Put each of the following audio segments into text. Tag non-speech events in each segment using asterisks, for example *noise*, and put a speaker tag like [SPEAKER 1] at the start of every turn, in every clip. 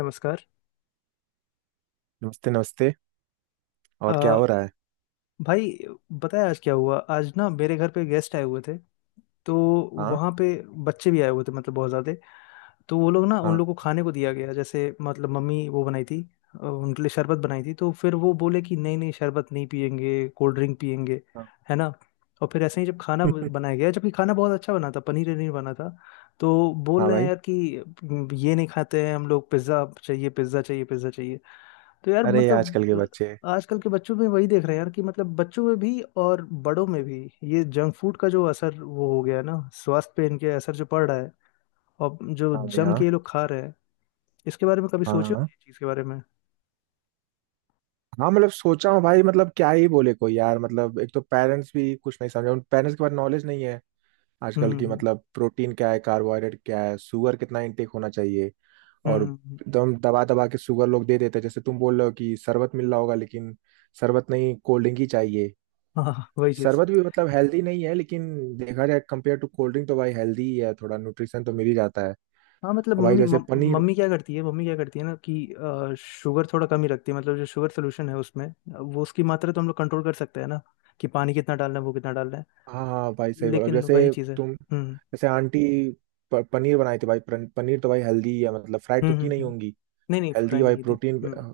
[SPEAKER 1] नमस्कार।
[SPEAKER 2] नमस्ते नमस्ते।
[SPEAKER 1] अ,
[SPEAKER 2] और क्या हो रहा है?
[SPEAKER 1] भाई बताया आज क्या हुआ। आज ना मेरे घर पे गेस्ट आए हुए थे। तो
[SPEAKER 2] हाँ।
[SPEAKER 1] वहाँ पे बच्चे भी आए हुए थे, मतलब बहुत ज़्यादा। तो वो लोग ना उन
[SPEAKER 2] हाँ।
[SPEAKER 1] लोग को खाने को दिया गया, जैसे मतलब मम्मी वो बनाई थी। उनके लिए शरबत बनाई थी, तो फिर वो बोले कि नहीं नहीं शरबत नहीं पियेंगे, कोल्ड ड्रिंक पियेंगे,
[SPEAKER 2] हाँ।
[SPEAKER 1] है ना। और फिर ऐसे ही जब खाना
[SPEAKER 2] *laughs*
[SPEAKER 1] बनाया गया, जबकि खाना बहुत अच्छा बना था, पनीर वनीर बना था। तो बोल
[SPEAKER 2] हाँ
[SPEAKER 1] रहे हैं
[SPEAKER 2] भाई।
[SPEAKER 1] यार कि ये नहीं खाते हैं हम लोग, पिज़्ज़ा चाहिए पिज़्ज़ा चाहिए पिज़्ज़ा चाहिए। तो यार
[SPEAKER 2] अरे ये आजकल के
[SPEAKER 1] मतलब
[SPEAKER 2] बच्चे।
[SPEAKER 1] आजकल के बच्चों में वही देख रहे हैं यार कि मतलब बच्चों में भी और बड़ों में भी ये जंक फूड का जो असर वो हो गया है ना, स्वास्थ्य पे इनके असर जो पड़ रहा है और जो
[SPEAKER 2] हाँ भाई।
[SPEAKER 1] जम
[SPEAKER 2] हाँ
[SPEAKER 1] के ये लोग खा रहे हैं इसके बारे में कभी
[SPEAKER 2] हाँ।
[SPEAKER 1] सोचे हो,
[SPEAKER 2] हाँ।
[SPEAKER 1] इस चीज के बारे में।
[SPEAKER 2] हाँ, मतलब सोचा हूँ भाई। मतलब क्या ही बोले कोई यार। मतलब एक तो पेरेंट्स भी कुछ नहीं समझे, उन पेरेंट्स के पास नॉलेज नहीं है।
[SPEAKER 1] हम्म।
[SPEAKER 2] आजकल की
[SPEAKER 1] हम्म। हम्म।
[SPEAKER 2] मतलब प्रोटीन क्या है, कार्बोहाइड्रेट क्या है, शुगर कितना इनटेक होना चाहिए। और
[SPEAKER 1] हम्म।
[SPEAKER 2] एकदम दबा दबा के शुगर लोग दे देते हैं। जैसे तुम बोल रहे हो कि शरबत मिल रहा होगा, लेकिन शरबत नहीं, कोल्ड ड्रिंक ही चाहिए।
[SPEAKER 1] हाँ हाँ, हाँ, वही चीज।
[SPEAKER 2] शरबत भी मतलब हेल्दी नहीं है, लेकिन देखा जाए कंपेयर टू कोल्ड ड्रिंक तो भाई हेल्दी ही है, थोड़ा न्यूट्रिशन तो मिल ही जाता है।
[SPEAKER 1] हाँ मतलब
[SPEAKER 2] और भाई
[SPEAKER 1] मम्मी
[SPEAKER 2] जैसे पनीर।
[SPEAKER 1] मम्मी क्या करती है, मम्मी क्या करती है ना कि शुगर थोड़ा कम ही रखती है, मतलब जो शुगर सोल्यूशन है उसमें वो उसकी मात्रा तो हम लोग कंट्रोल कर सकते हैं ना, कि पानी कितना डालना है, वो कितना डालना है।
[SPEAKER 2] हाँ हाँ भाई, सही बोला। अब
[SPEAKER 1] लेकिन वही
[SPEAKER 2] जैसे
[SPEAKER 1] चीज है।
[SPEAKER 2] तुम
[SPEAKER 1] हम्म
[SPEAKER 2] जैसे आंटी पनीर बनाई थी भाई। पनीर तो भाई हेल्दी है, मतलब फ्राइड
[SPEAKER 1] हम्म
[SPEAKER 2] तो की
[SPEAKER 1] हम्म
[SPEAKER 2] नहीं
[SPEAKER 1] हम्म।
[SPEAKER 2] होंगी।
[SPEAKER 1] नहीं नहीं,
[SPEAKER 2] हेल्दी
[SPEAKER 1] फ्राई नहीं
[SPEAKER 2] भाई,
[SPEAKER 1] की थी।
[SPEAKER 2] प्रोटीन।
[SPEAKER 1] हम्म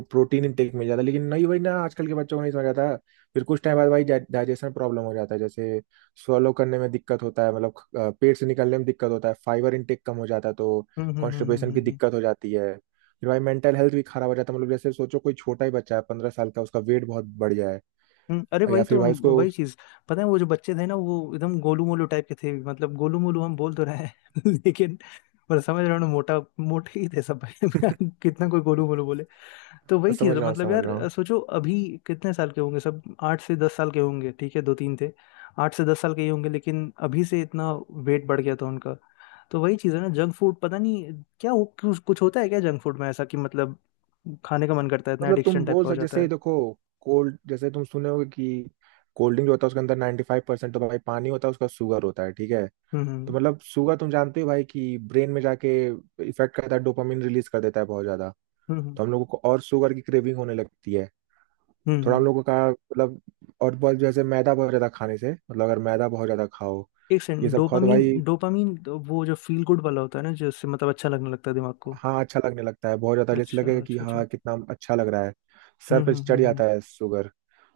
[SPEAKER 2] प्रोटीन इंटेक मिल जाता है, लेकिन नहीं भाई, ना आजकल के बच्चों को नहीं समझ आता। फिर कुछ टाइम बाद भाई डाइजेशन प्रॉब्लम हो जाता है। जैसे स्वलो करने में दिक्कत होता है, मतलब पेट से निकलने में दिक्कत होता है, फाइबर इंटेक कम हो जाता है, तो
[SPEAKER 1] हम्म हम्म हम्म हम्म
[SPEAKER 2] कॉन्स्टिपेशन
[SPEAKER 1] हम्म,
[SPEAKER 2] की
[SPEAKER 1] हम्म,
[SPEAKER 2] दिक्कत हो जाती है। फिर भाई मेंटल हेल्थ भी खराब हो जाता है। मतलब जैसे सोचो कोई छोटा ही बच्चा है 15 साल का, उसका वेट बहुत बढ़ जाए
[SPEAKER 1] अरे
[SPEAKER 2] या
[SPEAKER 1] वही
[SPEAKER 2] फिर
[SPEAKER 1] तो
[SPEAKER 2] भाई उसको।
[SPEAKER 1] वही चीज। पता है वो जो बच्चे थे ना, वो एकदम गोलू मोलू टाइप के थे, मतलब गोलू मोलू हम बोल तो रहे हैं *laughs* लेकिन पर समझ रहे हो ना, मोटा मोटे ही थे सब *laughs*
[SPEAKER 2] *laughs*
[SPEAKER 1] कितना कोई गोलू मोलू बोले। तो
[SPEAKER 2] हाँ,
[SPEAKER 1] वही चीज
[SPEAKER 2] समझ
[SPEAKER 1] है
[SPEAKER 2] रहा हूँ
[SPEAKER 1] मतलब
[SPEAKER 2] समझ
[SPEAKER 1] यार।
[SPEAKER 2] रहा हूँ।
[SPEAKER 1] सोचो अभी कितने साल के होंगे सब, 8 से 10 साल के होंगे, ठीक है, दो तीन थे। 8 से 10 साल के ही होंगे, लेकिन अभी से इतना वेट बढ़ गया था उनका। तो वही चीज़ है ना, जंक फूड पता नहीं क्या हो, कुछ कुछ होता है क्या जंक फूड में ऐसा कि मतलब खाने का मन करता है इतना,
[SPEAKER 2] मतलब तुम
[SPEAKER 1] एडिक्शन टाइप
[SPEAKER 2] बोल
[SPEAKER 1] का हो
[SPEAKER 2] सकते,
[SPEAKER 1] जाता
[SPEAKER 2] जैसे
[SPEAKER 1] है।
[SPEAKER 2] देखो कोल्ड, जैसे तुम सुने होगे कि कोल्ड ड्रिंक जो होता है उसके अंदर 95% फाइव परसेंट तो भाई पानी होता है, उसका शुगर होता है, ठीक है।
[SPEAKER 1] हम्म
[SPEAKER 2] तो
[SPEAKER 1] हम्म
[SPEAKER 2] मतलब शुगर तुम जानते हो भाई कि ब्रेन में जाके इफेक्ट करता है, डोपामिन रिलीज कर देता है बहुत ज्यादा।
[SPEAKER 1] हम्म हम्म
[SPEAKER 2] तो हम लोगों को और शुगर की क्रेविंग होने लगती है। थोड़ा हम
[SPEAKER 1] हम्म।
[SPEAKER 2] लोगों का मतलब, और बहुत, जैसे मैदा बहुत ज्यादा खाने से, मतलब अगर मैदा बहुत ज्यादा खाओ
[SPEAKER 1] एक
[SPEAKER 2] ये
[SPEAKER 1] सेकंड,
[SPEAKER 2] सब खाओ तो
[SPEAKER 1] डोपामीन,
[SPEAKER 2] भाई,
[SPEAKER 1] डोपामीन तो वो जो फील गुड वाला होता है ना, जिससे मतलब अच्छा लगने लगता है दिमाग को।
[SPEAKER 2] हाँ, अच्छा लगने लगता है बहुत ज्यादा। जैसे
[SPEAKER 1] अच्छा
[SPEAKER 2] लगेगा कि
[SPEAKER 1] अच्छा अच्छा।
[SPEAKER 2] हाँ कितना अच्छा लग रहा है। सर
[SPEAKER 1] हम्म
[SPEAKER 2] पे
[SPEAKER 1] हम्म
[SPEAKER 2] चढ़
[SPEAKER 1] हम्म
[SPEAKER 2] जाता है शुगर।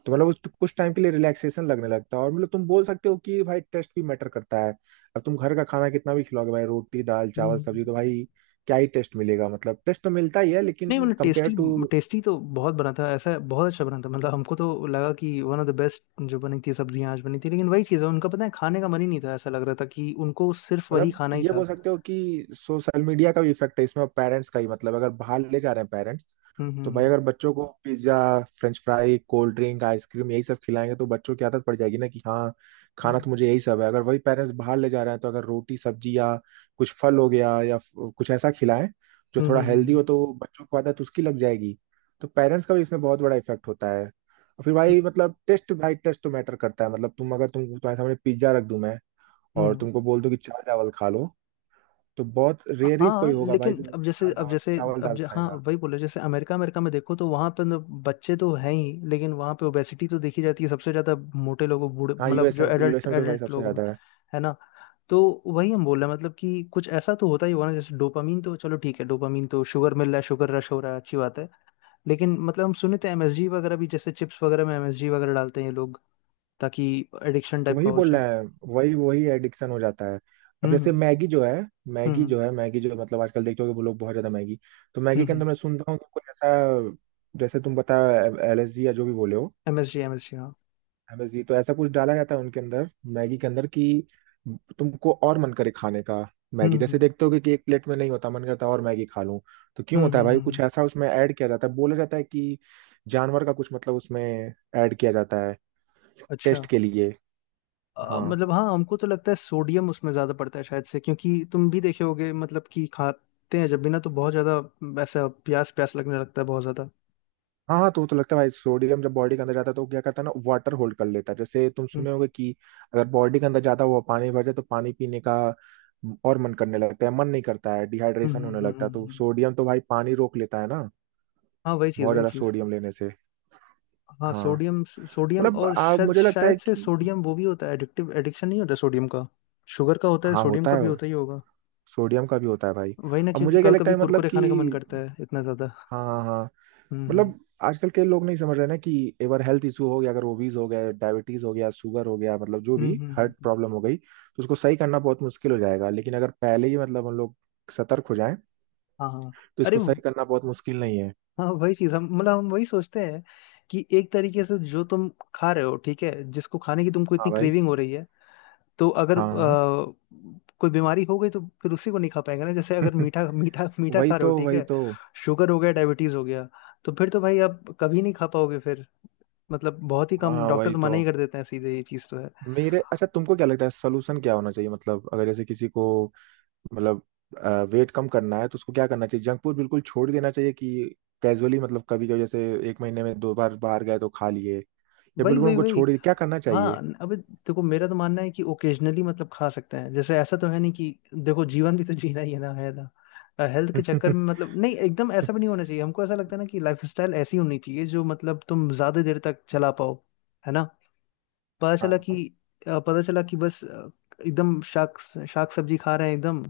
[SPEAKER 2] तो मतलब उस कुछ टाइम के लिए रिलैक्सेशन लगने लगता है। और मतलब तुम बोल सकते हो कि भाई टेस्ट भी मैटर करता है। अब तुम घर का खाना कितना भी खिलाओगे भाई, रोटी दाल
[SPEAKER 1] हम्म
[SPEAKER 2] चावल
[SPEAKER 1] हम्म,
[SPEAKER 2] सब्जी, तो
[SPEAKER 1] हम्म।
[SPEAKER 2] भाई क्या ही टेस्ट मिलेगा। मतलब टेस्ट तो मिलता ही है,
[SPEAKER 1] नहीं
[SPEAKER 2] लेकिन
[SPEAKER 1] मतलब
[SPEAKER 2] कंपेयर
[SPEAKER 1] टेस्टी,
[SPEAKER 2] टू।
[SPEAKER 1] टेस्टी तो बहुत बना था, ऐसा बहुत अच्छा बना था, मतलब हमको तो लगा कि वन ऑफ द बेस्ट जो बनी थी सब्जियां आज बनी थी। लेकिन वही चीज़ है, उनका पता है खाने का मन ही नहीं था, ऐसा लग रहा था कि उनको सिर्फ वही
[SPEAKER 2] मतलब
[SPEAKER 1] खाना ही
[SPEAKER 2] ये
[SPEAKER 1] था।
[SPEAKER 2] बोल सकते हो कि सोशल मीडिया का भी इफेक्ट है इसमें, पेरेंट्स का ही, मतलब अगर बाहर ले जा रहे हैं पेरेंट्स,
[SPEAKER 1] हम्म हम्म
[SPEAKER 2] तो भाई
[SPEAKER 1] हम्म
[SPEAKER 2] अगर बच्चों को pizza French fry cold drink ice cream यही सब खिलाएंगे, तो बच्चों की आदत पड़ जाएगी ना कि हाँ खाना
[SPEAKER 1] हम्म।
[SPEAKER 2] तो मुझे यही सब है। अगर वही पेरेंट्स बाहर ले जा रहे हैं, तो अगर रोटी सब्जी या कुछ फल हो गया या कुछ ऐसा खिलाएं जो
[SPEAKER 1] हम्म
[SPEAKER 2] थोड़ा
[SPEAKER 1] हम्म
[SPEAKER 2] हेल्दी
[SPEAKER 1] हम्म,
[SPEAKER 2] हो, तो बच्चों को आदत उसकी लग जाएगी। तो पेरेंट्स का भी इसमें बहुत बड़ा इफेक्ट होता है। और फिर भाई मतलब टेस्ट, भाई टेस्ट तो मैटर करता है। मतलब तुम, अगर तुम्हारे सामने पिज्जा रख दूं मैं
[SPEAKER 1] हम्म, हम्म।
[SPEAKER 2] और तुमको बोल दूं कि चावल चावल खा लो, तो बहुत रेयर ही
[SPEAKER 1] हाँ
[SPEAKER 2] कोई होगा भाई
[SPEAKER 1] लेकिन
[SPEAKER 2] जो
[SPEAKER 1] अब जैसे,
[SPEAKER 2] दाल चावल चावल दाल
[SPEAKER 1] हाँ
[SPEAKER 2] खाएगा।
[SPEAKER 1] वही बोले, जैसे अमेरिका, में देखो तो वहाँ पे बच्चे तो हैं ही, लेकिन वहाँ पे ओबेसिटी तो देखी जाती है सबसे ज्यादा, मोटे लोगों, बूढ़े,
[SPEAKER 2] हाँ
[SPEAKER 1] मतलब जो
[SPEAKER 2] USA
[SPEAKER 1] एडल्ट,
[SPEAKER 2] यूएसए में तो भाई सबसे
[SPEAKER 1] लोगों में,
[SPEAKER 2] ज्यादा है।
[SPEAKER 1] है ना। तो वही हम बोल रहे हैं, मतलब कि कुछ ऐसा तो होता ही होगा ना, जैसे डोपामीन तो चलो ठीक है, डोपामीन तो शुगर मिल रहा है, शुगर रश हो रहा है, अच्छी बात है। लेकिन मतलब हम सुने थे एमएसजी वगैरह भी, जैसे चिप्स वगैरह में एमएसजी वगैरह डालते हैं ये लोग, ताकि एडिक्शन
[SPEAKER 2] तो
[SPEAKER 1] टाइप
[SPEAKER 2] वही
[SPEAKER 1] का हो
[SPEAKER 2] बोल
[SPEAKER 1] जाए।
[SPEAKER 2] रहा है। वही वही एडिक्शन हो जाता है। अब जैसे
[SPEAKER 1] हम्म
[SPEAKER 2] मैगी जो है मैगी
[SPEAKER 1] हम्म
[SPEAKER 2] जो है मैगी जो मतलब आजकल देखते हो कि वो लोग बहुत ज्यादा मैगी। तो मैगी के
[SPEAKER 1] हम्म।
[SPEAKER 2] अंदर मैं सुनता हूँ कि कोई ऐसा, जैसे तुम बता LSG या जो भी बोले हो,
[SPEAKER 1] एमएसजी एमएसजी।
[SPEAKER 2] MSG। तो ऐसा कुछ डाला जाता है उनके अंदर मैगी के अंदर कि तुमको और मन करे खाने का।
[SPEAKER 1] हम्म
[SPEAKER 2] मैगी जैसे
[SPEAKER 1] हम्म
[SPEAKER 2] देखते हो कि एक प्लेट में नहीं होता, मन करता है और मैगी खा लूं। तो क्यों
[SPEAKER 1] हम्म
[SPEAKER 2] होता है
[SPEAKER 1] हम्म,
[SPEAKER 2] भाई?
[SPEAKER 1] हम्म, हम्म।
[SPEAKER 2] कुछ ऐसा उसमें ऐड किया जाता है, बोला जाता है कि जानवर का कुछ मतलब उसमें ऐड किया जाता है
[SPEAKER 1] अच्छा।
[SPEAKER 2] टेस्ट के लिए। हाँ
[SPEAKER 1] मतलब हाँ, हमको तो लगता है सोडियम उसमें ज़्यादा पड़ता है शायद से, क्योंकि तुम भी देखे होगे मतलब कि खाते हैं जब भी ना, तो बहुत ज़्यादा ऐसा प्यास प्यास लगने लगता है, बहुत ज़्यादा।
[SPEAKER 2] हाँ हाँ। तो वो तो लगता है भाई, सोडियम जब बॉडी के अंदर जाता है तो वो क्या करता है ना, वाटर होल्ड कर लेता है। जैसे तुम
[SPEAKER 1] हम्म
[SPEAKER 2] सुने होगे कि अगर बॉडी के अंदर ज्यादा हुआ, पानी भर जाए, तो पानी पीने का और मन करने लगता है, मन नहीं करता है, डिहाइड्रेशन होने लगता है। तो
[SPEAKER 1] हम्म।
[SPEAKER 2] सोडियम तो भाई पानी रोक लेता है ना,
[SPEAKER 1] हाँ वही चीज़
[SPEAKER 2] बहुत
[SPEAKER 1] वही
[SPEAKER 2] ज्यादा
[SPEAKER 1] चीज़।
[SPEAKER 2] सोडियम लेने से।
[SPEAKER 1] हाँ
[SPEAKER 2] हाँ,
[SPEAKER 1] सोडियम,
[SPEAKER 2] मतलब
[SPEAKER 1] और शायद,
[SPEAKER 2] मुझे लगता है
[SPEAKER 1] से
[SPEAKER 2] कि
[SPEAKER 1] सोडियम वो भी होता है एडिक्टिव, एडिक्शन नहीं होता सोडियम का। शुगर का होता है,
[SPEAKER 2] हाँ
[SPEAKER 1] सोडियम
[SPEAKER 2] होता
[SPEAKER 1] का भी
[SPEAKER 2] है,
[SPEAKER 1] होता ही होगा।
[SPEAKER 2] सोडियम का भी होता है भाई।
[SPEAKER 1] वही ना,
[SPEAKER 2] और
[SPEAKER 1] क्योंकि
[SPEAKER 2] मुझे क्या
[SPEAKER 1] कभी
[SPEAKER 2] लगता
[SPEAKER 1] कभी
[SPEAKER 2] है, मतलब
[SPEAKER 1] कुरकुरे
[SPEAKER 2] कि
[SPEAKER 1] खाने का मन करता है इतना ज़्यादा।
[SPEAKER 2] हाँ हाँ हाँ।
[SPEAKER 1] हम्म हम्म
[SPEAKER 2] मतलब आजकल के लोग नहीं समझ रहे ना कि अगर हेल्थ इशू हो गया, अगर ओबीज हो गया, डायबिटीज हो गया, शुगर हो गया, मतलब जो
[SPEAKER 1] हम्म
[SPEAKER 2] भी
[SPEAKER 1] हम्म, हम्म,
[SPEAKER 2] हार्ट
[SPEAKER 1] हम्म।
[SPEAKER 2] प्रॉब्लम हो गई, तो उसको सही करना बहुत मुश्किल हो जाएगा। लेकिन अगर पहले ही, मतलब हम लोग सतर्क हो जाएं,
[SPEAKER 1] हाँ हाँ।
[SPEAKER 2] तो
[SPEAKER 1] अरे
[SPEAKER 2] इसको सही करना बहुत मुश्किल नहीं है।
[SPEAKER 1] हाँ वही चीज, हम मतलब हम वही सोचते हैं कि एक तरीके से जो तुम खा रहे हो ठीक है, जिसको खाने की तुमको
[SPEAKER 2] हाँ
[SPEAKER 1] इतनी
[SPEAKER 2] भाई।
[SPEAKER 1] क्रेविंग हो रही है, तो अगर
[SPEAKER 2] हाँ
[SPEAKER 1] कोई बीमारी हो गई, तो फिर उसी को नहीं खा पाएंगे ना। जैसे अगर
[SPEAKER 2] हाँ।
[SPEAKER 1] मीठा मीठा
[SPEAKER 2] *laughs*
[SPEAKER 1] मीठा
[SPEAKER 2] वही
[SPEAKER 1] खा रहे हो
[SPEAKER 2] तो,
[SPEAKER 1] ठीक
[SPEAKER 2] वही
[SPEAKER 1] है,
[SPEAKER 2] तो।
[SPEAKER 1] शुगर हो गया, डायबिटीज हो गया, तो फिर तो भाई आप कभी नहीं खा पाओगे फिर। मतलब बहुत ही
[SPEAKER 2] हाँ
[SPEAKER 1] कम,
[SPEAKER 2] हाँ
[SPEAKER 1] डॉक्टर
[SPEAKER 2] वही
[SPEAKER 1] तो
[SPEAKER 2] तो।
[SPEAKER 1] मना ही कर देते हैं सीधे, ये चीज तो है।
[SPEAKER 2] मेरे अच्छा, तुमको क्या लगता है सोल्यूशन क्या होना चाहिए? मतलब अगर जैसे किसी को, मतलब वेट कम करना है, तो उसको क्या करना चाहिए? जंक फूड बिल्कुल छोड़ देना चाहिए कि कैजुअली, मतलब कभी कभी, जैसे 1 महीने में 2 बार बाहर गए तो खा लिए, या
[SPEAKER 1] वही
[SPEAKER 2] बिल्कुल
[SPEAKER 1] वही
[SPEAKER 2] उनको
[SPEAKER 1] वही।
[SPEAKER 2] छोड़ दिया, क्या करना चाहिए?
[SPEAKER 1] हाँ अबे देखो, मेरा तो मानना है कि ओकेजनली मतलब खा सकते हैं, जैसे ऐसा तो है नहीं कि देखो जीवन भी तो जीना ही है ना, है ना। हेल्थ के
[SPEAKER 2] *laughs*
[SPEAKER 1] चक्कर
[SPEAKER 2] हाँ
[SPEAKER 1] में मतलब नहीं, एकदम ऐसा भी नहीं होना चाहिए, हमको ऐसा लगता है ना कि लाइफस्टाइल ऐसी होनी चाहिए जो मतलब तुम ज्यादा देर तक चला पाओ, है ना। पता चला
[SPEAKER 2] हाँ,
[SPEAKER 1] कि पता चला कि बस एकदम शाक शाक सब्जी खा रहे हैं एकदम,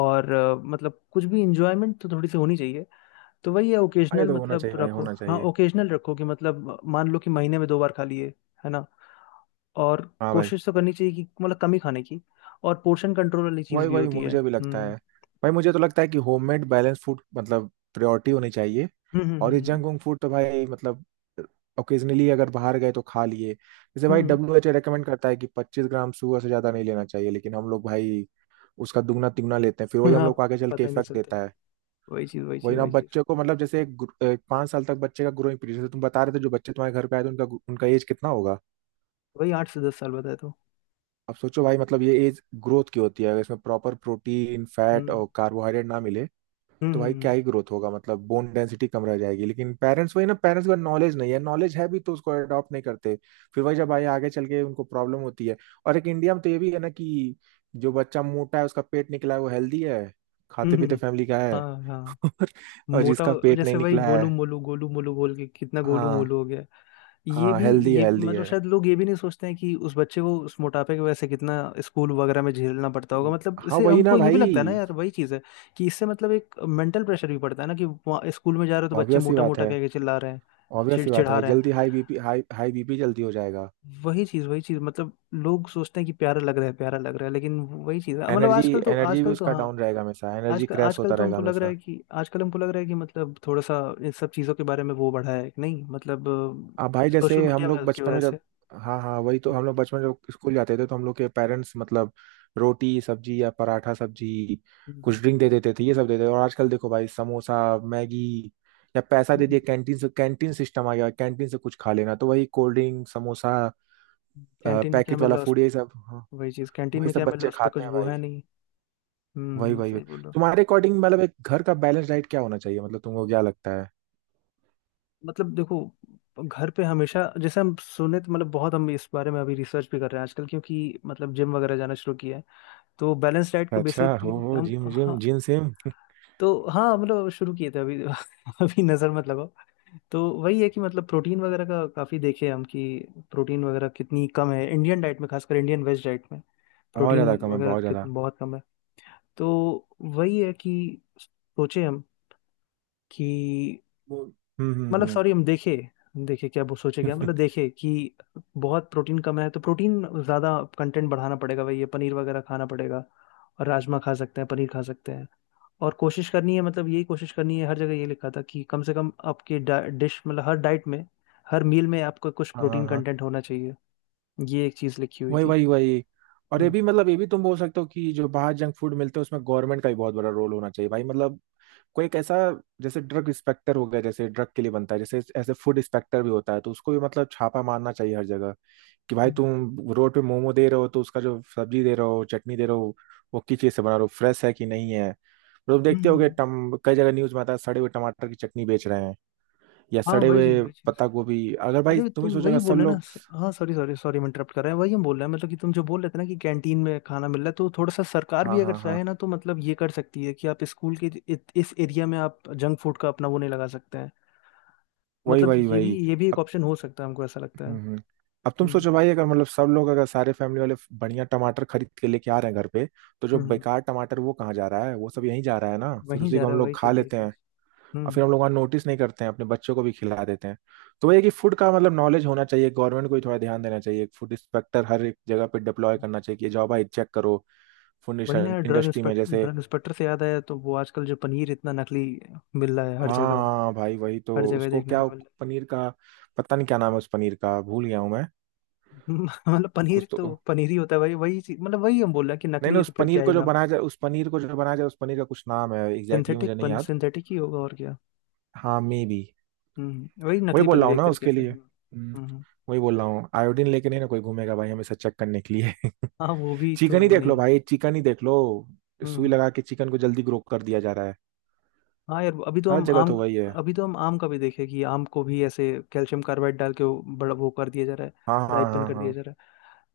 [SPEAKER 1] और मतलब कुछ भी इंजॉयमेंट तो थोड़ी सी होनी चाहिए। तो वही है
[SPEAKER 2] ये
[SPEAKER 1] ओकेजनल,
[SPEAKER 2] तो होना
[SPEAKER 1] मतलब
[SPEAKER 2] चाहिए भाई,
[SPEAKER 1] रखो,
[SPEAKER 2] होना
[SPEAKER 1] हाँ
[SPEAKER 2] चाहिए।
[SPEAKER 1] ओकेजनल रखो, कि मतलब मान लो कि महीने में 2 बार खा लिए, है ना। और
[SPEAKER 2] हाँ भाई।
[SPEAKER 1] कोशिश तो करनी चाहिए कि मतलब कम ही खाने की, और पोर्शन कंट्रोल वाली चीज़
[SPEAKER 2] वही
[SPEAKER 1] भी
[SPEAKER 2] वही
[SPEAKER 1] होती है।
[SPEAKER 2] मुझे भी लगता
[SPEAKER 1] हम्म।
[SPEAKER 2] है। भाई मुझे तो लगता है कि होममेड बैलेंस फूड मतलब प्रायोरिटी होनी चाहिए।
[SPEAKER 1] हम्म हम्म
[SPEAKER 2] और ये
[SPEAKER 1] हम्म
[SPEAKER 2] जंक वंक फूड तो भाई मतलब ओकेजनली अगर बाहर गए तो खा लिए। जैसे भाई
[SPEAKER 1] हम्म
[SPEAKER 2] WHO रिकमेंड करता है कि 25 ग्राम सुगर से ज़्यादा नहीं लेना चाहिए, लेकिन हम लोग भाई उसका दुगना तिगुना लेते हैं, फिर वही
[SPEAKER 1] *laughs*
[SPEAKER 2] हम
[SPEAKER 1] हाँ
[SPEAKER 2] लोग को आगे चल के
[SPEAKER 1] पता ही नहीं
[SPEAKER 2] इफेक्ट
[SPEAKER 1] चलता।
[SPEAKER 2] देता है।
[SPEAKER 1] वही चीज़ वही
[SPEAKER 2] वही
[SPEAKER 1] चीज़
[SPEAKER 2] ना
[SPEAKER 1] वही चीज़।
[SPEAKER 2] बच्चे को मतलब, जैसे एक 5 साल तक बच्चे का ग्रोइंग पीरियड। जैसे तुम बता रहे थे जो बच्चे तुम्हारे घर पे आए थे उनका, उनका एज कितना होगा?
[SPEAKER 1] वही 8 से 10 साल बताए तो।
[SPEAKER 2] अब सोचो भाई, मतलब ये एज ग्रोथ की होती है। अगर इसमें प्रॉपर प्रोटीन फैट
[SPEAKER 1] हम्म
[SPEAKER 2] और कार्बोहाइड्रेट ना मिले,
[SPEAKER 1] हम्म
[SPEAKER 2] तो भाई क्या
[SPEAKER 1] हम्म
[SPEAKER 2] ही ग्रोथ होगा? मतलब बोन डेंसिटी कम रह जाएगी। लेकिन पेरेंट्स, वही ना, पेरेंट्स का नॉलेज नहीं है, नॉलेज है भी तो उसको अडॉप्ट नहीं करते। फिर वही, जब आए आगे चल के उनको प्रॉब्लम होती है। और एक इंडिया में तो ये भी है ना कि जो बच्चा मोटा है, उसका पेट निकला है, वो हेल्दी है,
[SPEAKER 1] हम्म,
[SPEAKER 2] खाते
[SPEAKER 1] *laughs*
[SPEAKER 2] पीते
[SPEAKER 1] हम्म,
[SPEAKER 2] फैमिली का है।
[SPEAKER 1] हाँ हाँ।
[SPEAKER 2] *laughs* और, और
[SPEAKER 1] मोटा।
[SPEAKER 2] जिसका पेट नहीं
[SPEAKER 1] जैसे वही
[SPEAKER 2] निकला है।
[SPEAKER 1] गोलू मोलू बोल के कितना गोलू
[SPEAKER 2] हाँ
[SPEAKER 1] मोलू हो गया ये
[SPEAKER 2] हाँ,
[SPEAKER 1] भी।
[SPEAKER 2] हेल्दी है
[SPEAKER 1] ये
[SPEAKER 2] हेल्दी
[SPEAKER 1] मतलब
[SPEAKER 2] है।
[SPEAKER 1] शायद लोग ये भी नहीं सोचते हैं कि उस बच्चे को उस मोटापे की वजह से कितना स्कूल वगैरह में झेलना पड़ता होगा, मतलब
[SPEAKER 2] हाँ
[SPEAKER 1] इससे
[SPEAKER 2] वही ना
[SPEAKER 1] हमको ये भी लगता है ना
[SPEAKER 2] भाई।
[SPEAKER 1] यार, वही चीज़ है कि इससे मतलब एक मेंटल प्रेशर भी पड़ता है ना, कि वहाँ स्कूल में जा रहे हो तो बच्चे
[SPEAKER 2] ऑब्वियस ही
[SPEAKER 1] मोटा
[SPEAKER 2] बात
[SPEAKER 1] मोटा
[SPEAKER 2] है।
[SPEAKER 1] कह के चिल्ला रहे हैं,
[SPEAKER 2] ऑब्वियस ही बात है
[SPEAKER 1] चिड़चिड़ा
[SPEAKER 2] भाई,
[SPEAKER 1] रहे हैं।
[SPEAKER 2] जल्दी high BP, high high BP जल्दी हो जाएगा।
[SPEAKER 1] वही चीज वही चीज, मतलब लोग सोचते हैं कि प्यारा लग रहा है प्यारा लग रहा है, लेकिन वही चीज है। मतलब
[SPEAKER 2] एनर्जी,
[SPEAKER 1] आजकल तो,
[SPEAKER 2] एनर्जी भी उसका
[SPEAKER 1] हाँ
[SPEAKER 2] डाउन रहेगा हमेशा, एनर्जी
[SPEAKER 1] आजकल,
[SPEAKER 2] क्रैश होता
[SPEAKER 1] तो
[SPEAKER 2] रहेगा
[SPEAKER 1] हमको लग रहा
[SPEAKER 2] हमेशा।
[SPEAKER 1] है कि आजकल हमको लग रहा है कि मतलब थोड़ा सा इन सब चीजों के बारे में वो बढ़ा है कि नहीं, मतलब
[SPEAKER 2] अब भाई
[SPEAKER 1] सोशल
[SPEAKER 2] जैसे हम
[SPEAKER 1] मीडिया
[SPEAKER 2] लोग
[SPEAKER 1] की
[SPEAKER 2] बचपन में
[SPEAKER 1] वजह
[SPEAKER 2] जब,
[SPEAKER 1] से।
[SPEAKER 2] हाँ हाँ वही तो, हम लोग बचपन में जब स्कूल जाते थे, तो हम लोग के पेरेंट्स मतलब रोटी सब्जी या पराठा सब्जी कुछ
[SPEAKER 1] कैंटीन
[SPEAKER 2] ड्रिंक दे देते थे, ये सब देते थे। और आजकल देखो भाई, समोसा मैगी, या पैसा दे दिया कैंटीन से, कैंटीन सिस्टम आ गया, कैंटीन से कुछ खा लेना, तो वही कोल्ड ड्रिंक समोसा
[SPEAKER 1] में क्या
[SPEAKER 2] पैकेट
[SPEAKER 1] मिल
[SPEAKER 2] वाला
[SPEAKER 1] रहा है उस,
[SPEAKER 2] फूड, ये सब, हाँ।
[SPEAKER 1] वही चीज कैंटीन
[SPEAKER 2] वही
[SPEAKER 1] में
[SPEAKER 2] सब
[SPEAKER 1] क्या मिल रहा है
[SPEAKER 2] बच्चे
[SPEAKER 1] उस पर
[SPEAKER 2] खाते
[SPEAKER 1] कुछ
[SPEAKER 2] हैं
[SPEAKER 1] वो
[SPEAKER 2] भाई।
[SPEAKER 1] है नहीं।
[SPEAKER 2] वही वही वही
[SPEAKER 1] सही बोल रहे हो।
[SPEAKER 2] तुम्हारे अकॉर्डिंग मतलब एक घर का बैलेंस डाइट क्या होना चाहिए, मतलब तुमको क्या लगता है?
[SPEAKER 1] मतलब देखो, घर पे हमेशा, जैसे हम सुने तो मतलब बहुत हम इस बारे में अभी रिसर्च भी कर रहे हैं आजकल, क्योंकि मतलब जिम वगैरह जाना शुरू किया है। तो बैलेंस डाइट को
[SPEAKER 2] अच्छा
[SPEAKER 1] बेसिकली
[SPEAKER 2] हो
[SPEAKER 1] हम,
[SPEAKER 2] जिम जिम
[SPEAKER 1] हाँ
[SPEAKER 2] जिम सिम।
[SPEAKER 1] तो हाँ मतलब शुरू किए थे अभी *laughs* अभी नजर मत लगाओ। तो वही है कि मतलब प्रोटीन वगैरह का काफी देखे हम, कि प्रोटीन वगैरह कितनी कम है इंडियन डाइट में, खासकर इंडियन वेज डाइट में,
[SPEAKER 2] बहुत
[SPEAKER 1] प्रोटीन
[SPEAKER 2] ज्यादा कम है,
[SPEAKER 1] वगैरह
[SPEAKER 2] बहुत ज्यादा।
[SPEAKER 1] कितनी बहुत कम है। तो वही है कि सोचे हम कि
[SPEAKER 2] वो।
[SPEAKER 1] मतलब
[SPEAKER 2] हम्म।
[SPEAKER 1] सॉरी, हम देखे, देखे क्या वो, सोचे क्या मतलब
[SPEAKER 2] *laughs*
[SPEAKER 1] देखे कि बहुत प्रोटीन कम है। तो प्रोटीन ज़्यादा कंटेंट बढ़ाना पड़ेगा, वही है, पनीर वगैरह खाना पड़ेगा, और राजमा खा सकते हैं, पनीर खा सकते हैं। और कोशिश करनी है, मतलब यही कोशिश करनी है, हर जगह ये लिखा था कि कम से कम आपके डिश, मतलब हर डाइट में, हर मील में आपको कुछ
[SPEAKER 2] हाँ हाँ
[SPEAKER 1] प्रोटीन
[SPEAKER 2] हाँ।
[SPEAKER 1] कंटेंट होना चाहिए, ये एक चीज़ लिखी हुई
[SPEAKER 2] वही
[SPEAKER 1] थी।
[SPEAKER 2] वही वही और ये
[SPEAKER 1] हम्म
[SPEAKER 2] भी मतलब, ये भी तुम बोल सकते हो कि जो बाहर जंक फूड मिलते हैं उसमें गवर्नमेंट का भी बहुत बड़ा रोल होना चाहिए भाई। मतलब कोई एक ऐसा, जैसे ड्रग इंस्पेक्टर हो गया, जैसे ड्रग के लिए बनता है, जैसे ऐसे फूड इंस्पेक्टर भी होता है, तो उसको भी मतलब छापा मारना चाहिए हर जगह कि भाई
[SPEAKER 1] हम्म
[SPEAKER 2] तुम रोड पे मोमो दे रहे हो तो उसका जो सब्जी दे रहे हो चटनी दे रहे हो, वो किस चीज़ से बना रहे हो, फ्रेश है कि नहीं है। लोग
[SPEAKER 1] हम्म,
[SPEAKER 2] देखते होगे,
[SPEAKER 1] हम्म,
[SPEAKER 2] टम कई जगह न्यूज में आता है सड़े हुए टमाटर की चटनी बेच रहे हैं, या
[SPEAKER 1] हाँ
[SPEAKER 2] सड़े
[SPEAKER 1] वही चीज
[SPEAKER 2] हुए
[SPEAKER 1] वही चीज।
[SPEAKER 2] पत्ता गोभी। अगर भाई
[SPEAKER 1] अरे
[SPEAKER 2] तुम ही
[SPEAKER 1] तुम वही
[SPEAKER 2] सोचोगा सब
[SPEAKER 1] बोल रहे ना
[SPEAKER 2] लोग,
[SPEAKER 1] हाँ सॉरी सॉरी सॉरी मैं इंटरप्ट कर रहा है, वही हम बोल रहे हैं मतलब कि तुम जो बोल रहे थे ना कि कैंटीन में खाना मिल रहा है, तो थोड़ा सा सरकार
[SPEAKER 2] हाँ
[SPEAKER 1] भी अगर
[SPEAKER 2] हाँ हाँ,
[SPEAKER 1] चाहे ना, तो मतलब ये कर सकती है कि आप स्कूल के इस एरिया में आप जंक फूड का अपना वो नहीं लगा सकते हैं,
[SPEAKER 2] वही
[SPEAKER 1] मतलब
[SPEAKER 2] वही
[SPEAKER 1] ये भी,
[SPEAKER 2] वही
[SPEAKER 1] ये भी एक
[SPEAKER 2] अब।
[SPEAKER 1] ऑप्शन हो सकता है, हमको ऐसा लगता है।
[SPEAKER 2] हम्म हम्म। अब तुम
[SPEAKER 1] हम्म
[SPEAKER 2] सोचो भाई, अगर मतलब सब लोग, अगर सारे फैमिली वाले बढ़िया टमाटर खरीद के लेके आ रहे हैं घर पे, तो जो
[SPEAKER 1] हम्म हम्म,
[SPEAKER 2] बेकार टमाटर वो कहाँ जा रहा है? वो सब यहीं जा रहा है ना, फिर
[SPEAKER 1] वहीं
[SPEAKER 2] उसी
[SPEAKER 1] जा
[SPEAKER 2] को
[SPEAKER 1] रहा
[SPEAKER 2] हम
[SPEAKER 1] है, वही
[SPEAKER 2] लोग खा
[SPEAKER 1] चीज वही
[SPEAKER 2] लेते हैं।
[SPEAKER 1] चीज।
[SPEAKER 2] और
[SPEAKER 1] हम्म।
[SPEAKER 2] फिर हम लोग वहाँ नोटिस नहीं करते हैं, अपने बच्चों को भी खिला देते हैं। तो वही है कि फूड का मतलब नॉलेज होना चाहिए, गवर्नमेंट को भी थोड़ा ध्यान देना चाहिए, फूड इंस्पेक्टर हर एक जगह पे डिप्लॉय करना चाहिए कि जाओ भाई चेक करो फूड
[SPEAKER 1] वही ना,
[SPEAKER 2] इंडस्ट्री में। जैसे
[SPEAKER 1] ड्रग इंस्पेक्टर से याद आया, तो वो आजकल जो पनीर इतना नकली मिल रहा है
[SPEAKER 2] हाँ
[SPEAKER 1] हर जगह,
[SPEAKER 2] हाँ हाँ, भाई वही
[SPEAKER 1] हर
[SPEAKER 2] तो
[SPEAKER 1] जगह
[SPEAKER 2] उसको
[SPEAKER 1] देखने
[SPEAKER 2] क्या,
[SPEAKER 1] को मिल रहा है।
[SPEAKER 2] पनीर का, पता नहीं क्या नाम है उस पनीर का, भूल गया हूँ मैं।
[SPEAKER 1] मतलब पनीर
[SPEAKER 2] कुछ तो,
[SPEAKER 1] तो पनीर ही होता है भाई, वही चीज, मतलब वही हम बोल रहे हैं कि
[SPEAKER 2] नहीं
[SPEAKER 1] नकली
[SPEAKER 2] नहीं,
[SPEAKER 1] है
[SPEAKER 2] उस
[SPEAKER 1] तो फिर
[SPEAKER 2] पनीर
[SPEAKER 1] क्या ही
[SPEAKER 2] को जो
[SPEAKER 1] नाम।
[SPEAKER 2] बनाया जाए, उस पनीर को जो बनाया जाए, उस पनीर का कुछ नाम है एग्जैक्टली। exactly, मुझे नहीं याद।
[SPEAKER 1] सिंथेटिक ही होगा और क्या।
[SPEAKER 2] हाँ मे बी।
[SPEAKER 1] हम्म, वही
[SPEAKER 2] वही
[SPEAKER 1] नकली
[SPEAKER 2] बोल रहा
[SPEAKER 1] पनीर
[SPEAKER 2] हूँ
[SPEAKER 1] एक
[SPEAKER 2] ना
[SPEAKER 1] तरीके
[SPEAKER 2] उसके
[SPEAKER 1] से।
[SPEAKER 2] लिए।
[SPEAKER 1] हम्म। हम्म।
[SPEAKER 2] वही बोल रहा हूँ, आयोडीन लेके नहीं ना कोई घूमेगा भाई हमेशा चेक करने के लिए। *laughs*
[SPEAKER 1] हाँ वो भी तो
[SPEAKER 2] चिकन ही
[SPEAKER 1] वो
[SPEAKER 2] देख
[SPEAKER 1] नहीं
[SPEAKER 2] लो
[SPEAKER 1] है।
[SPEAKER 2] भाई, चिकन ही देख लो,
[SPEAKER 1] हम्म
[SPEAKER 2] सुई
[SPEAKER 1] हम्म।
[SPEAKER 2] लगा के चिकन को जल्दी ग्रो कर दिया जा रहा है।
[SPEAKER 1] हाँ यार, अभी तो
[SPEAKER 2] हर
[SPEAKER 1] हम
[SPEAKER 2] जगह
[SPEAKER 1] आम,
[SPEAKER 2] तो वही है।
[SPEAKER 1] अभी तो हम आम का भी देखे कि आम को भी ऐसे कैल्शियम कार्बाइड डाल के वो बड़ा वो कर दिया जा रहा
[SPEAKER 2] हाँ
[SPEAKER 1] है,
[SPEAKER 2] हाँ
[SPEAKER 1] राइपन
[SPEAKER 2] हाँ
[SPEAKER 1] कर दिया
[SPEAKER 2] हाँ।
[SPEAKER 1] जा रहा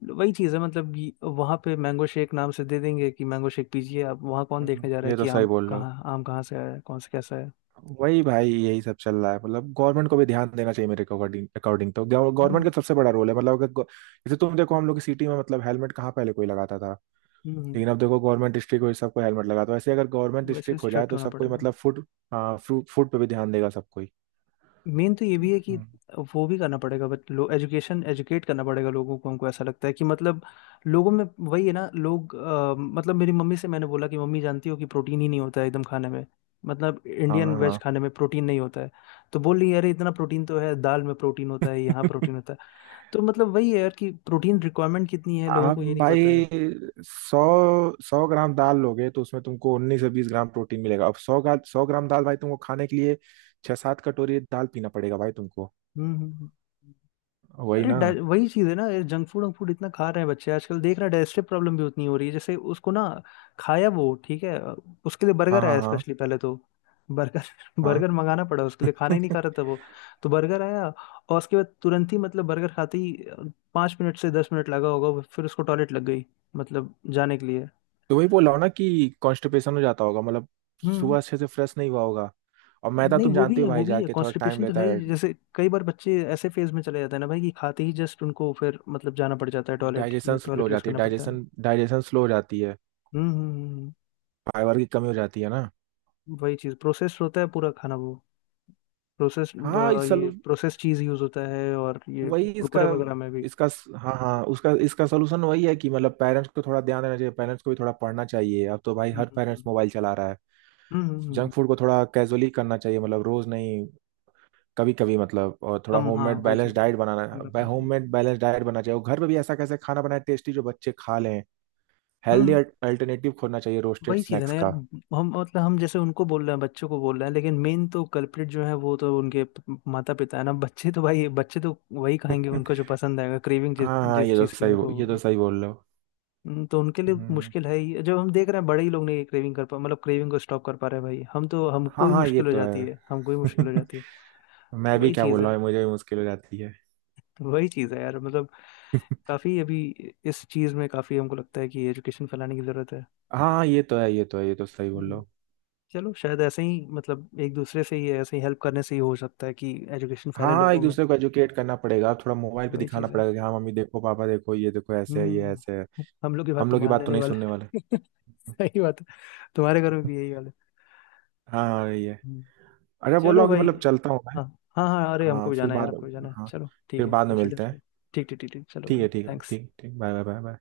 [SPEAKER 1] है। वही चीज़ है, मतलब ये- वहाँ पे मैंगो शेक नाम से दे देंगे कि मैंगो शेक पीजिए आप, वहाँ कौन देखने जा रहा है
[SPEAKER 2] ये तो
[SPEAKER 1] कि
[SPEAKER 2] सही
[SPEAKER 1] आम
[SPEAKER 2] बोल रहे हो।
[SPEAKER 1] कहाँ, आम कहाँ से आया है, कौन से कैसा है।
[SPEAKER 2] वही भाई यही सब चल रहा है। मतलब गवर्नमेंट को भी ध्यान देना चाहिए मेरे अकॉर्डिंग। अकॉर्डिंग तो गवर्नमेंट
[SPEAKER 1] हम्म
[SPEAKER 2] का सबसे बड़ा रोल है। मतलब अगर गो-, जैसे तुम देखो हम लोग की सिटी में, मतलब हेलमेट कहाँ पहले कोई लगाता था,
[SPEAKER 1] हम्म,
[SPEAKER 2] लेकिन अब देखो गवर्नमेंट डिस्ट्रिक्ट हुई, सबको हेलमेट लगा। तो ऐसे अगर गवर्नमेंट
[SPEAKER 1] वैसे
[SPEAKER 2] डिस्ट्रिक्ट हो जाए
[SPEAKER 1] स्ट्रक्ट
[SPEAKER 2] तो
[SPEAKER 1] होना
[SPEAKER 2] सब कोई,
[SPEAKER 1] पड़ेगा।
[SPEAKER 2] मतलब फूड, हाँ फ्रूट फूड पे भी ध्यान देगा सब कोई।
[SPEAKER 1] मेन तो ये भी है कि
[SPEAKER 2] हम्म।
[SPEAKER 1] वो भी करना पड़ेगा, बट लो एजुकेशन, एजुकेट करना पड़ेगा लोगों को, हमको ऐसा लगता है कि मतलब लोगों में वही है ना, लोग मतलब मेरी मम्मी से मैंने बोला कि मम्मी जानती हो कि प्रोटीन ही नहीं होता है एकदम खाने में, मतलब
[SPEAKER 2] हाँ
[SPEAKER 1] इंडियन वेज
[SPEAKER 2] हाँ।
[SPEAKER 1] खाने में प्रोटीन नहीं होता है। तो बोल रही है, अरे इतना प्रोटीन तो है, दाल में प्रोटीन होता है,
[SPEAKER 2] *laughs*
[SPEAKER 1] यहाँ
[SPEAKER 2] हाँ।
[SPEAKER 1] प्रोटीन होता है। तो मतलब वही है यार कि प्रोटीन रिक्वायरमेंट कितनी है लोगों
[SPEAKER 2] आप
[SPEAKER 1] को ये नहीं पता है।
[SPEAKER 2] भाई सौ सौ ग्राम दाल लोगे तो उसमें तुमको 19 से 20 ग्राम प्रोटीन मिलेगा। अब 100 ग्राम दाल भाई, तुमको खाने के लिए 6-7 कटोरी दाल पीना पड़ेगा भाई तुमको।
[SPEAKER 1] हम्म हम्म हम्म।
[SPEAKER 2] वही
[SPEAKER 1] अरे
[SPEAKER 2] ना।
[SPEAKER 1] वही चीज है ना यार, जंक फूड, इतना खा रहे हैं बच्चे आजकल देख रहे हैं, डाइजेस्टिव प्रॉब्लम भी उतनी हो रही है, जैसे उसको ना खाया वो ठीक है, उसके लिए
[SPEAKER 2] हाँ
[SPEAKER 1] बर्गर
[SPEAKER 2] हाँ
[SPEAKER 1] आया,
[SPEAKER 2] हाँ
[SPEAKER 1] स्पेशली पहले तो बर्गर,
[SPEAKER 2] हाँ।
[SPEAKER 1] *laughs* मंगाना पड़ा उसके लिए, खाना ही नहीं
[SPEAKER 2] *laughs*
[SPEAKER 1] खा रहा था वो। तो बर्गर आया और उसके बाद तुरंत ही मतलब बर्गर खाते ही 5 मिनट से 10 मिनट लगा होगा, फिर उसको टॉयलेट लग गई मतलब जाने के लिए।
[SPEAKER 2] तो वही बोल रहा हूँ ना कि कॉन्स्टिपेशन हो जाता होगा, मतलब
[SPEAKER 1] हम्म।
[SPEAKER 2] सुबह अच्छे से फ्रेश नहीं हुआ होगा। और मैदा
[SPEAKER 1] नहीं
[SPEAKER 2] तुम
[SPEAKER 1] वो भी
[SPEAKER 2] जानते
[SPEAKER 1] है,
[SPEAKER 2] हो
[SPEAKER 1] वो
[SPEAKER 2] भाई,
[SPEAKER 1] भी है,
[SPEAKER 2] जाके थोड़ा टाइम
[SPEAKER 1] कॉन्स्टिपेशन तो
[SPEAKER 2] लेता
[SPEAKER 1] है
[SPEAKER 2] है।
[SPEAKER 1] ही, जैसे कई बार बच्चे ऐसे फेज में चले जाते हैं ना भाई कि खाते ही जस्ट उनको फिर मतलब जाना पड़ जाता है टॉयलेट,
[SPEAKER 2] डाइजेशन स्लो
[SPEAKER 1] टॉयलेट
[SPEAKER 2] हो
[SPEAKER 1] यूज
[SPEAKER 2] जाती है,
[SPEAKER 1] करना पड़ता है।
[SPEAKER 2] डाइजेशन डाइजेशन स्लो हो जाती है,
[SPEAKER 1] हम्म हम्म,
[SPEAKER 2] फाइबर की कमी हो जाती है ना।
[SPEAKER 1] वही चीज, प्रोसेस होता है पूरा खाना वो, प्रोसेस,
[SPEAKER 2] हाँ इस
[SPEAKER 1] ये
[SPEAKER 2] सलू,
[SPEAKER 1] प्रोसेस चीज यूज होता है और ये
[SPEAKER 2] वही इसका
[SPEAKER 1] कुरकुरे वगैरह में भी।
[SPEAKER 2] इसका हाँ हाँ, उसका इसका सोल्यूशन वही है कि मतलब पेरेंट्स को थोड़ा ध्यान देना चाहिए, पेरेंट्स को भी थोड़ा पढ़ना चाहिए। अब तो भाई
[SPEAKER 1] हम्म
[SPEAKER 2] हर पेरेंट्स
[SPEAKER 1] हम्म
[SPEAKER 2] मोबाइल चला रहा है।
[SPEAKER 1] हम्म हम्म, हम्म, हम्म,
[SPEAKER 2] जंक
[SPEAKER 1] हम्म,
[SPEAKER 2] फूड को थोड़ा कैजुअली करना चाहिए, मतलब रोज नहीं, कभी कभी मतलब, और थोड़ा
[SPEAKER 1] कम हाँ
[SPEAKER 2] होममेड
[SPEAKER 1] वही
[SPEAKER 2] बैलेंस
[SPEAKER 1] चीज है,
[SPEAKER 2] डाइट
[SPEAKER 1] कम
[SPEAKER 2] बनाना,
[SPEAKER 1] रखना चाहिए।
[SPEAKER 2] होममेड बैलेंस डाइट बनाना चाहिए। और घर पे भी ऐसा कैसे खाना बनाए टेस्टी जो बच्चे खा लें।
[SPEAKER 1] हम्म
[SPEAKER 2] हेल्दी
[SPEAKER 1] हम्म,
[SPEAKER 2] अल्टरनेटिव खोजना चाहिए रोस्टेड
[SPEAKER 1] वही चीज है
[SPEAKER 2] स्नैक्स
[SPEAKER 1] ना यार,
[SPEAKER 2] का।
[SPEAKER 1] हम मतलब हम जैसे उनको बोल रहे हैं, बच्चों को बोल रहे हैं, लेकिन मेन तो कल्प्रिट जो है वो तो उनके माता पिता है ना, बच्चे तो भाई बच्चे तो वही खाएंगे
[SPEAKER 2] *laughs*
[SPEAKER 1] उनको जो पसंद आएगा, क्रेविंग जिस
[SPEAKER 2] हाँ
[SPEAKER 1] जिस चीज की उनको
[SPEAKER 2] ये तो
[SPEAKER 1] होगी।
[SPEAKER 2] सही बोल रहे हो।
[SPEAKER 1] तो उनके लिए
[SPEAKER 2] हम्म,
[SPEAKER 1] मुश्किल है ही, जब हम देख रहे हैं बड़े ही लोग नहीं क्रेविंग कर पा मतलब क्रेविंग को स्टॉप कर पा रहे हैं भाई, हम तो हमको
[SPEAKER 2] हाँ
[SPEAKER 1] ही
[SPEAKER 2] हाँ ये
[SPEAKER 1] मुश्किल हो
[SPEAKER 2] तो
[SPEAKER 1] जाती
[SPEAKER 2] है।
[SPEAKER 1] है, हमको ही मुश्किल हो
[SPEAKER 2] *laughs*
[SPEAKER 1] जाती है। तो
[SPEAKER 2] मैं भी
[SPEAKER 1] वही
[SPEAKER 2] क्या
[SPEAKER 1] चीज़
[SPEAKER 2] बोल रहा
[SPEAKER 1] है,
[SPEAKER 2] हूँ, मुझे भी मुश्किल हो जाती है।
[SPEAKER 1] तो वही चीज़ है यार, मतलब
[SPEAKER 2] *laughs*
[SPEAKER 1] काफ़ी अभी इस चीज़ में काफ़ी हमको लगता है कि एजुकेशन फैलाने की ज़रूरत है।
[SPEAKER 2] हाँ ये तो है, ये तो है, ये तो सही बोल रहे
[SPEAKER 1] हम्म,
[SPEAKER 2] हो।
[SPEAKER 1] चलो शायद ऐसे ही मतलब एक दूसरे से ही ऐसे ही हेल्प करने से ही हो सकता है कि एजुकेशन
[SPEAKER 2] हाँ
[SPEAKER 1] फैले
[SPEAKER 2] हाँ,
[SPEAKER 1] लोगों
[SPEAKER 2] एक
[SPEAKER 1] में,
[SPEAKER 2] दूसरे को एजुकेट करना पड़ेगा, थोड़ा मोबाइल पे
[SPEAKER 1] वही
[SPEAKER 2] दिखाना
[SPEAKER 1] चीज़ है।
[SPEAKER 2] पड़ेगा कि हाँ मम्मी देखो, पापा देखो, ये देखो ऐसे है, ये ऐसे है।
[SPEAKER 1] हम्म, हम लोग की बात
[SPEAKER 2] हम
[SPEAKER 1] तो
[SPEAKER 2] लोग की बात
[SPEAKER 1] मानने
[SPEAKER 2] तो
[SPEAKER 1] नहीं
[SPEAKER 2] नहीं सुनने वाले।
[SPEAKER 1] वाले *laughs* सही बात है। तुम्हारे घर में भी यही हाल है।
[SPEAKER 2] हाँ हाँ ये,
[SPEAKER 1] हम्म,
[SPEAKER 2] अरे बोल
[SPEAKER 1] चलो
[SPEAKER 2] रहा हूँ कि
[SPEAKER 1] भाई।
[SPEAKER 2] मतलब चलता हूँ मैं।
[SPEAKER 1] हाँ हाँ हाँ, अरे हमको
[SPEAKER 2] हाँ
[SPEAKER 1] भी
[SPEAKER 2] फिर
[SPEAKER 1] जाना है यार,
[SPEAKER 2] बाद,
[SPEAKER 1] हमको भी जाना है,
[SPEAKER 2] हाँ,
[SPEAKER 1] चलो ठीक
[SPEAKER 2] फिर
[SPEAKER 1] है,
[SPEAKER 2] बाद में
[SPEAKER 1] कोई हो गया।
[SPEAKER 2] मिलते हैं।
[SPEAKER 1] ठीक ठीक ठीक ठीक, चलो
[SPEAKER 2] ठीक
[SPEAKER 1] भाई
[SPEAKER 2] है ठीक है,
[SPEAKER 1] थैंक्स।
[SPEAKER 2] ठीक ठीक, बाय बाय बाय बाय।